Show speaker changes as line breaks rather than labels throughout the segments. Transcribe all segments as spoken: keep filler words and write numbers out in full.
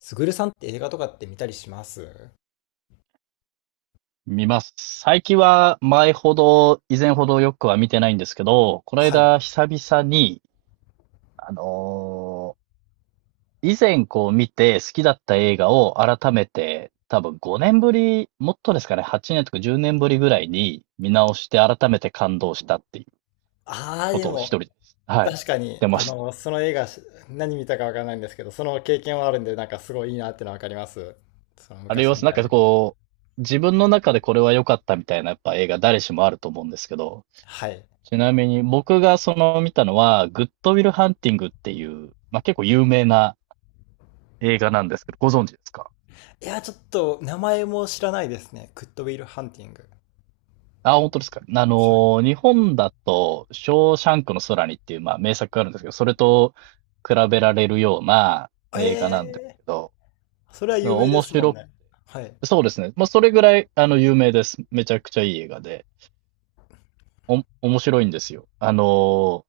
すぐるさんって映画とかって見たりします？
見ます。最近は前ほど、以前ほどよくは見てないんですけど、この
はい。
間久々に、あのー以前こう見て好きだった映画を改めて、多分ごねんぶり、もっとですかね、はちねんとかじゅうねんぶりぐらいに見直して改めて感動したっていう
ああー、
こ
で
とを一
も、
人です。はい。し
確かに、
てま
あ
した。
の、その映画、し何見たかわからないんですけど、その経験はあるんで、なんかすごいいいなってのはわかります。その
あれ
昔
は
見
なん
た
か
映画。
こう、自分の中でこれは良かったみたいなやっぱ映画誰しもあると思うんですけど、
はい。
ちなみに僕がその見たのは、グッドウィルハンティングっていう、まあ、結構有名な映画なんですけど、ご存知ですか？
いや、ちょっと、名前も知らないですね。グッドウィル・ハンティング。
あ、本当ですか。あ
は
の日本だと、ショーシャンクの空にっていう、まあ、名作があるんですけど、それと比べられるような
い。え
映画なんです
え
けど、
ー、それは有名で
面
すもん
白く、
ね。はい。
そうですね。まあ、それぐらい、あの、有名です。めちゃくちゃいい映画で、お、面白いんですよ。あの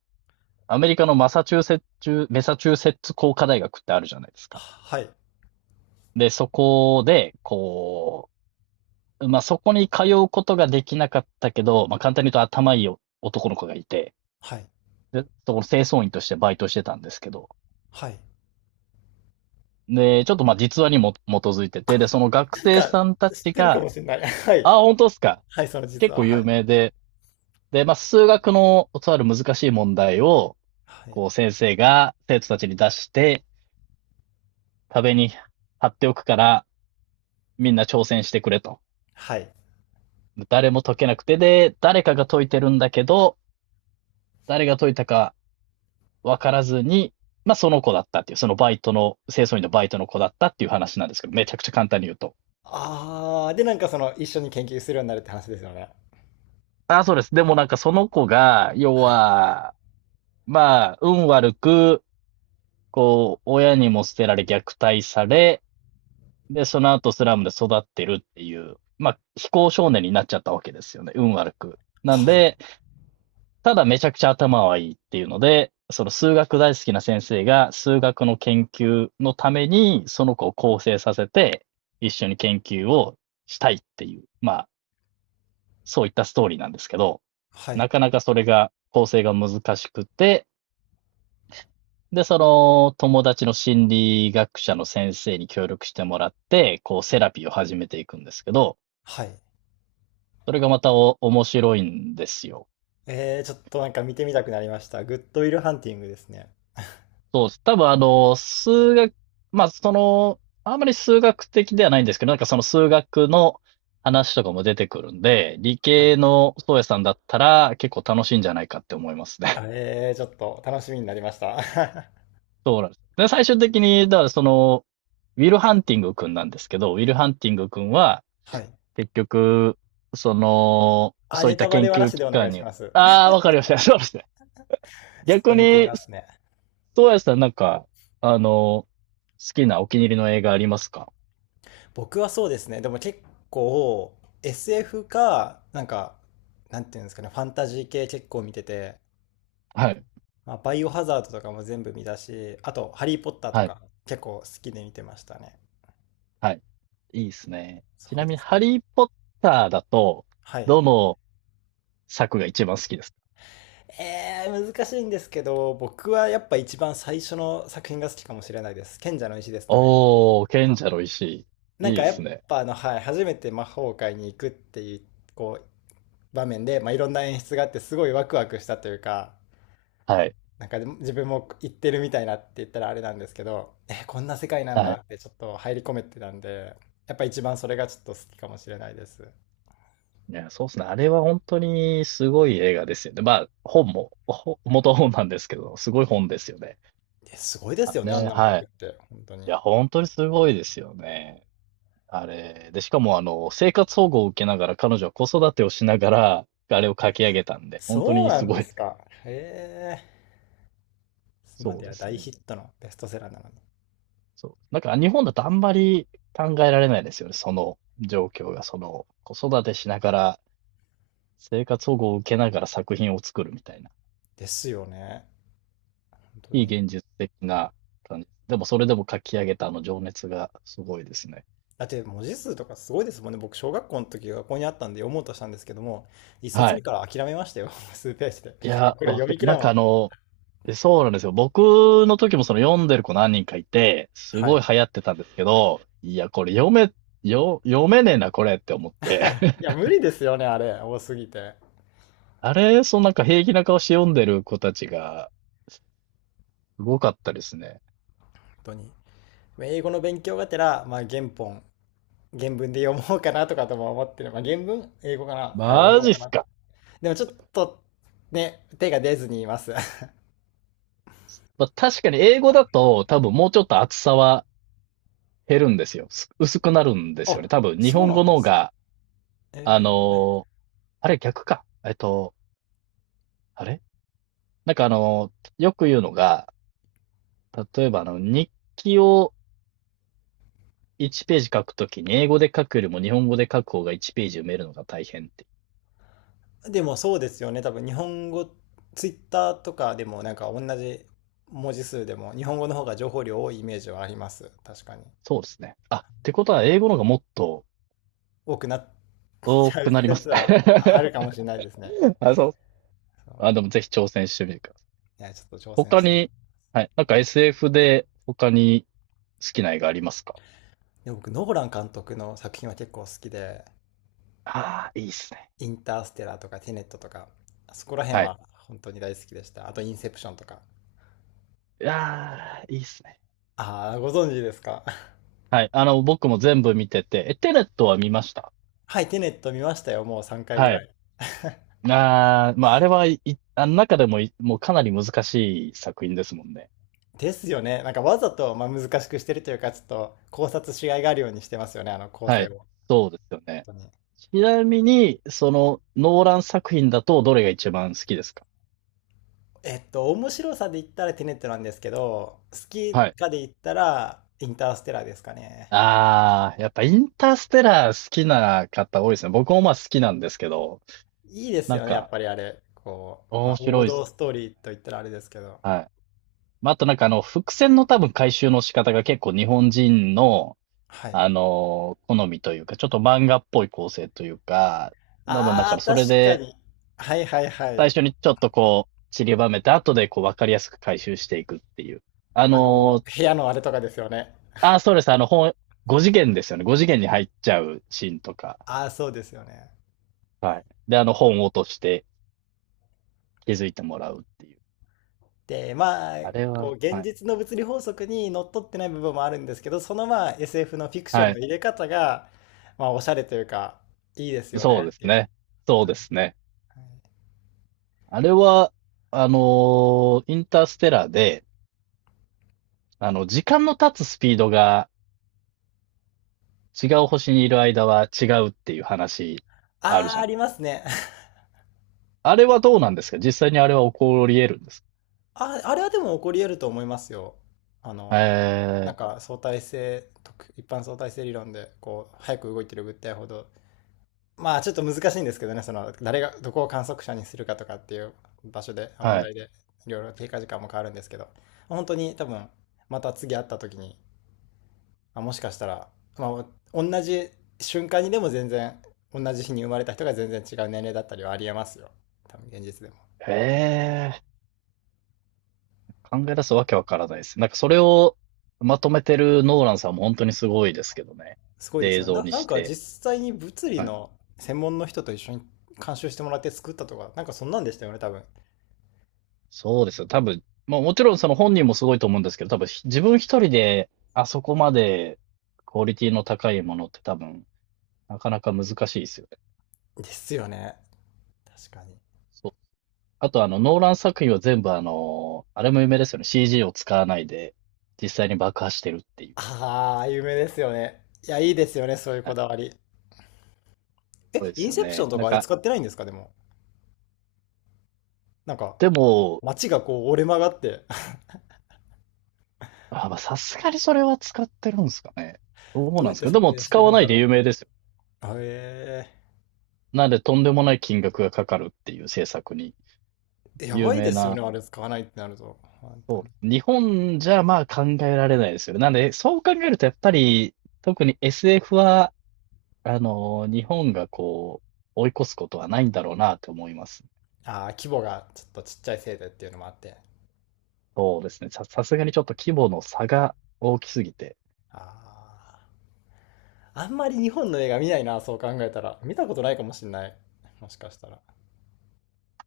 アメリカのマサチューセッツ、メサチューセッツ工科大学ってあるじゃないですか。
はい。
で、そこで、こう、まあ、そこに通うことができなかったけど、まあ、簡単に言うと頭いい男の子がいて、
はい。
で、そこの清掃員としてバイトしてたんですけど、
はい。
で、ちょっとまあ実話にも基づいてて、で、その学
なん
生
か、
さんた
知っ
ち
てるか
が、
もしれない。はい。
あ、本当ですか？
はい、その実
結
は、
構
は
有
い。
名で、で、まあ数学のとある難しい問題を、
はい。
こう先生が生徒たちに出して、壁に貼っておくから、みんな挑戦してくれと。
はい。
誰も解けなくて、で、誰かが解いてるんだけど、誰が解いたか分からずに、まあその子だったっていう、そのバイトの、清掃員のバイトの子だったっていう話なんですけど、めちゃくちゃ簡単に言うと。
ああ、で、なんかその、一緒に研究するようになるって話ですよね。
ああ、そうです。でもなんかその子が、要
はい。
は、まあ、運悪く、こう、親にも捨てられ虐待され、で、その後スラムで育ってるっていう、まあ、非行少年になっちゃったわけですよね。運悪く。なん
はい。
で、ただめちゃくちゃ頭はいいっていうので、その数学大好きな先生が数学の研究のためにその子を構成させて一緒に研究をしたいっていう、まあそういったストーリーなんですけど、
は
な
い。
かなかそれが構成が難しくて、で、その友達の心理学者の先生に協力してもらって、こうセラピーを始めていくんですけど、
はい。
それがまた面白いんですよ。
えー、ちょっとなんか見てみたくなりました。グッドウィルハンティングですね。
そうです。多分あの、数学、まあその、あんまり数学的ではないんですけど、なんかその数学の話とかも出てくるんで、理
は
系
い。
の宗谷さんだったら結構楽しいんじゃないかって思いますね。
はい。えー、ちょっと楽しみになりました。
そうなんです。で、最終的に、だからその、ウィル・ハンティング君なんですけど、ウィル・ハンティング君は、
はい。
結局、その、
あ、
そうい
ネ
った
タバ
研
レはな
究
し
機
でお願
関
い
に
し
は、
ます。
ああ、わかりました。そうですね。
ちょっ
逆
と見てみ
に、
ますね。
宗谷さんなんか、あの、好きなお気に入りの映画ありますか？
僕はそうですね。でも結構 エスエフ か、なんか、なんていうんですかね、ファンタジー系結構見てて、
はい。
まあ、バイオハザードとかも全部見たし、あと、ハリー・ポッターと
はい、
か結構好きで見てましたね。
はい。いいっすね。ち
そう
なみ
で
に、
す
ハ
ね。
リーポッターだと、
はい。
どの作が一番好きですか？
えー、難しいんですけど、僕はやっぱ一番最初の作品が好きかもしれないです。賢者の石ですかね。
おー、賢者の石。
なん
いい
か
で
や
す
っ
ね。
ぱあの、はい、初めて魔法界に行くっていう、こう、場面で、まあ、いろんな演出があって、すごいワクワクしたというか、
はい、
なんかでも自分も行ってるみたいなって言ったらあれなんですけど、えー、こんな世界なん
は
だ
い。
ってちょっと入り込めてたんで、やっぱ一番それがちょっと好きかもしれないです。
いや、そうですね。あれは本当にすごい映画ですよね。まあ、本も、ほ元本なんですけど、すごい本ですよね。
えすごいです
あ
よね、あ
ね、
んなの書
は
くっ
い。
て、本当に。
いや、本当にすごいですよね。あれ。で、しかも、あの、生活保護を受けながら、彼女は子育てをしながら、あれを書き上げたんで、本当
そう
に
な
す
ん
ご
で
い。
すか。へえ。今
そう
で
で
は
す
大ヒ
ね。
ットのベストセラーなのに。
そう。なんか日本だとあんまり考えられないですよね。その状況が、その子育てしながら生活保護を受けながら作品を作るみたいな。
ですよね。本当
非
に。
現実的な感じ。でもそれでも書き上げたあの情熱がすごいですね。
だって文字数とかすごいですもんね。僕、小学校の時学校にあったんで読もうとしたんですけども、一冊
は
目
い。
から諦めましたよ。数ページで。
い や、
これ
わ
読
か
み切
な
ら
ん
ん
か
わ
あ
と。
の、えそうなんですよ。僕の時もその読んでる子何人かいて、す
は
ご
い。
い流行ってたんですけど、いや、これ読め、よ、読めねえな、これって思って。
い や、無理ですよね、あれ。多すぎて。
あれ、そのなんか平気な顔して読んでる子たちが、すごかったですね。
本当に。英語の勉強がてら、まあ、原本、原文で読もうかなとかとも思ってる。まあ、原文英語かな、はい、読
マ
もう
ジっ
か
す
な。
か。
でもちょっと、ね、手が出ずにいます。
まあ、確かに英語だと多分もうちょっと厚さは減るんですよ。す薄くなるんですよ
あ、
ね。多分日
そう
本
な
語
ん
の
で
方
す。
が、あ
え
の
ー
ーあれ逆か。えっと、あれなんかあのーよく言うのが、例えばあの、日記をいちページページ書くときに英語で書くよりも日本語で書く方がいちページページ埋めるのが大変って。
でもそうですよね。多分日本語、ツイッターとかでもなんか同じ文字数でも日本語の方が情報量多いイメージはあります。確かに。
そうですね。あ、ってことは英語の方がもっと
多くなっ
多
ちゃう
くなります
説はああ
ね。
るかもしれないですね。
あ、そう。あ、で
そ
もぜひ挑戦してみてください。
う。いや、ちょっと挑戦
他
したい。
に、はい。なんか エスエフ で他に好きな映画ありますか？
で僕、ノーラン監督の作品は結構好きで、
ああ、いいっすね。
インターステラーとかテネットとか、そこら辺
はい。
は本当に大好きでした。あと、インセプションとか。
ああ、いいっすね。
ああ、ご存知ですか？
はい。あの、僕も全部見てて、え、テネットは見ました。
はい、テネット見ましたよ。もうさんかいぐ
は
ら
い。
い。
ああ、まあ、あれはい、あの中でもい、もうかなり難しい作品ですもんね。
ですよね。なんかわざと、まあ、難しくしてるというか、ちょっと考察しがいがあるようにしてますよね、あの構
は
成
い。
を。本
そうですよね。
当に。
ちなみに、その、ノーラン作品だとどれが一番好きですか？
えっと、面白さで言ったらテネットなんですけど、好き
はい。
かで言ったらインターステラーですかね。
ああ、やっぱインターステラー好きな方多いですね。僕もまあ好きなんですけど、
いいです
なん
よね、やっ
か
ぱりあれ。こう、ま
面
あ、王
白いっす。
道ストーリーと言ったらあれですけど。
はい。まあ、あとなんかあの、伏線の多分回収の仕方が結構日本人の、
はい。
あのー好みというか、ちょっと漫画っぽい構成というか、多分だか
あ
ら
あ、
それ
確か
で、
に。はいはいは
最
い。
初にちょっとこう、散りばめて、後でこう、わかりやすく回収していくっていう。あ
あ
の
の、
ー
部屋のあれとかですよね。
あー、そうです。あの、本、ごじげん次元ですよね。ごじげん次元に入っちゃうシーンとか。
ああ、そうですよね。
はい。で、あの、本を落として気づいてもらうっていう。
で、まあ、
あれ
こう、
は、
現
はい。
実の物理法則にのっとってない部分もあるんですけど、そのまあ エスエフ のフィクショ
は
ンの
い。
入れ方が、まあ、おしゃれというか、いいですよ
そ
ね
うで
っ
す
ていう。
ね。
本
そう
当に。
ですね。
はい、
あれは、あのーインターステラーで、あの、時間の経つスピードが違う星にいる間は違うっていう話ある
あ
じ
あ、
ゃ
あ
ない。
りますね。
あれはどうなんですか？実際にあれは起こり得るんです
あ、あれはでも起こり得ると思いますよ。あ
か？
の、な
え
んか相対性、特一般相対性理論で、こう、早く動いてる物体ほどまあちょっと難しいんですけどね、その誰がどこを観測者にするかとかっていう場所で、あ
ー、
問
はい。
題でいろいろ経過時間も変わるんですけど、本当に多分また次会った時に、まあもしかしたら、まあ、同じ瞬間にでも全然同じ日に生まれた人が全然違う年齢だったりはありえますよ。多分現実でも。
えー、考え出すわけわからないです。なんかそれをまとめてるノーランさんも本当にすごいですけどね。
すごいで
で、
す
映
よね。
像
な、
に
なん
し
か
て。
実際に物理
はい、
の専門の人と一緒に監修してもらって作ったとか、なんかそんなんでしたよね、多分。
そうですよ。多分、まあもちろんその本人もすごいと思うんですけど、多分ひ自分一人であそこまでクオリティの高いものって多分なかなか難しいですよね。
ですよね。確かに。
そう。あとあのノーラン作品は全部あの、あれも有名ですよね。シージー を使わないで実際に爆破してるっていう。
ああ、有名ですよね。いや、いいですよね、そういう
は
こ
い。
だわり。
すごい
え、
で
イ
す
ン
よ
セプション
ね。
と
なん
かあれ
か、
使ってないんですか、でも。なんか、
でも、
街がこう折れ曲がって。
あ、まあさすがにそれは使ってるんですかね。どう なん
どうや
で
っ
す
て
か？
撮
でも
影して
使
る
わ
ん
な
だ
いで
ろ
有名ですよ。
う。あえ
なんでとんでもない金額がかかるっていう制作に
ー、や
有
ばいで
名
すよ
な
ね、あれ使わないってなると。本当
そう
に。
です。日本じゃまあ考えられないですよね。なんで、そう考えるとやっぱり、特に エスエフ は、あの、日本がこう、追い越すことはないんだろうなと思います。
ああ、規模がちょっとちっちゃいせいでっていうのもあって。
そうですね。さ、さすがにちょっと規模の差が大きすぎて。
ああ、あんまり日本の映画見ないな、そう考えたら。見たことないかもしんない。もしかしたら。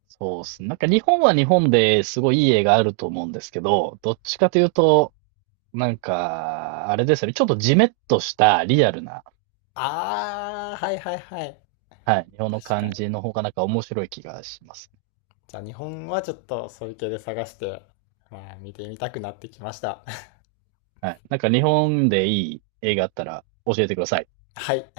そうですね。なんか日本は日本ですごいいい絵があると思うんですけど、どっちかというと、なんか、あれですよね。ちょっとジメッとしたリアルな、
ああ、はいはいはい。
はい、日本の
確か
感じ
に。
の方がなんか面白い気がします。
じゃあ日本はちょっとそういう系で探して、まあ見てみたくなってきました。
はい。なんか日本でいい映画あったら教えてください。
はい。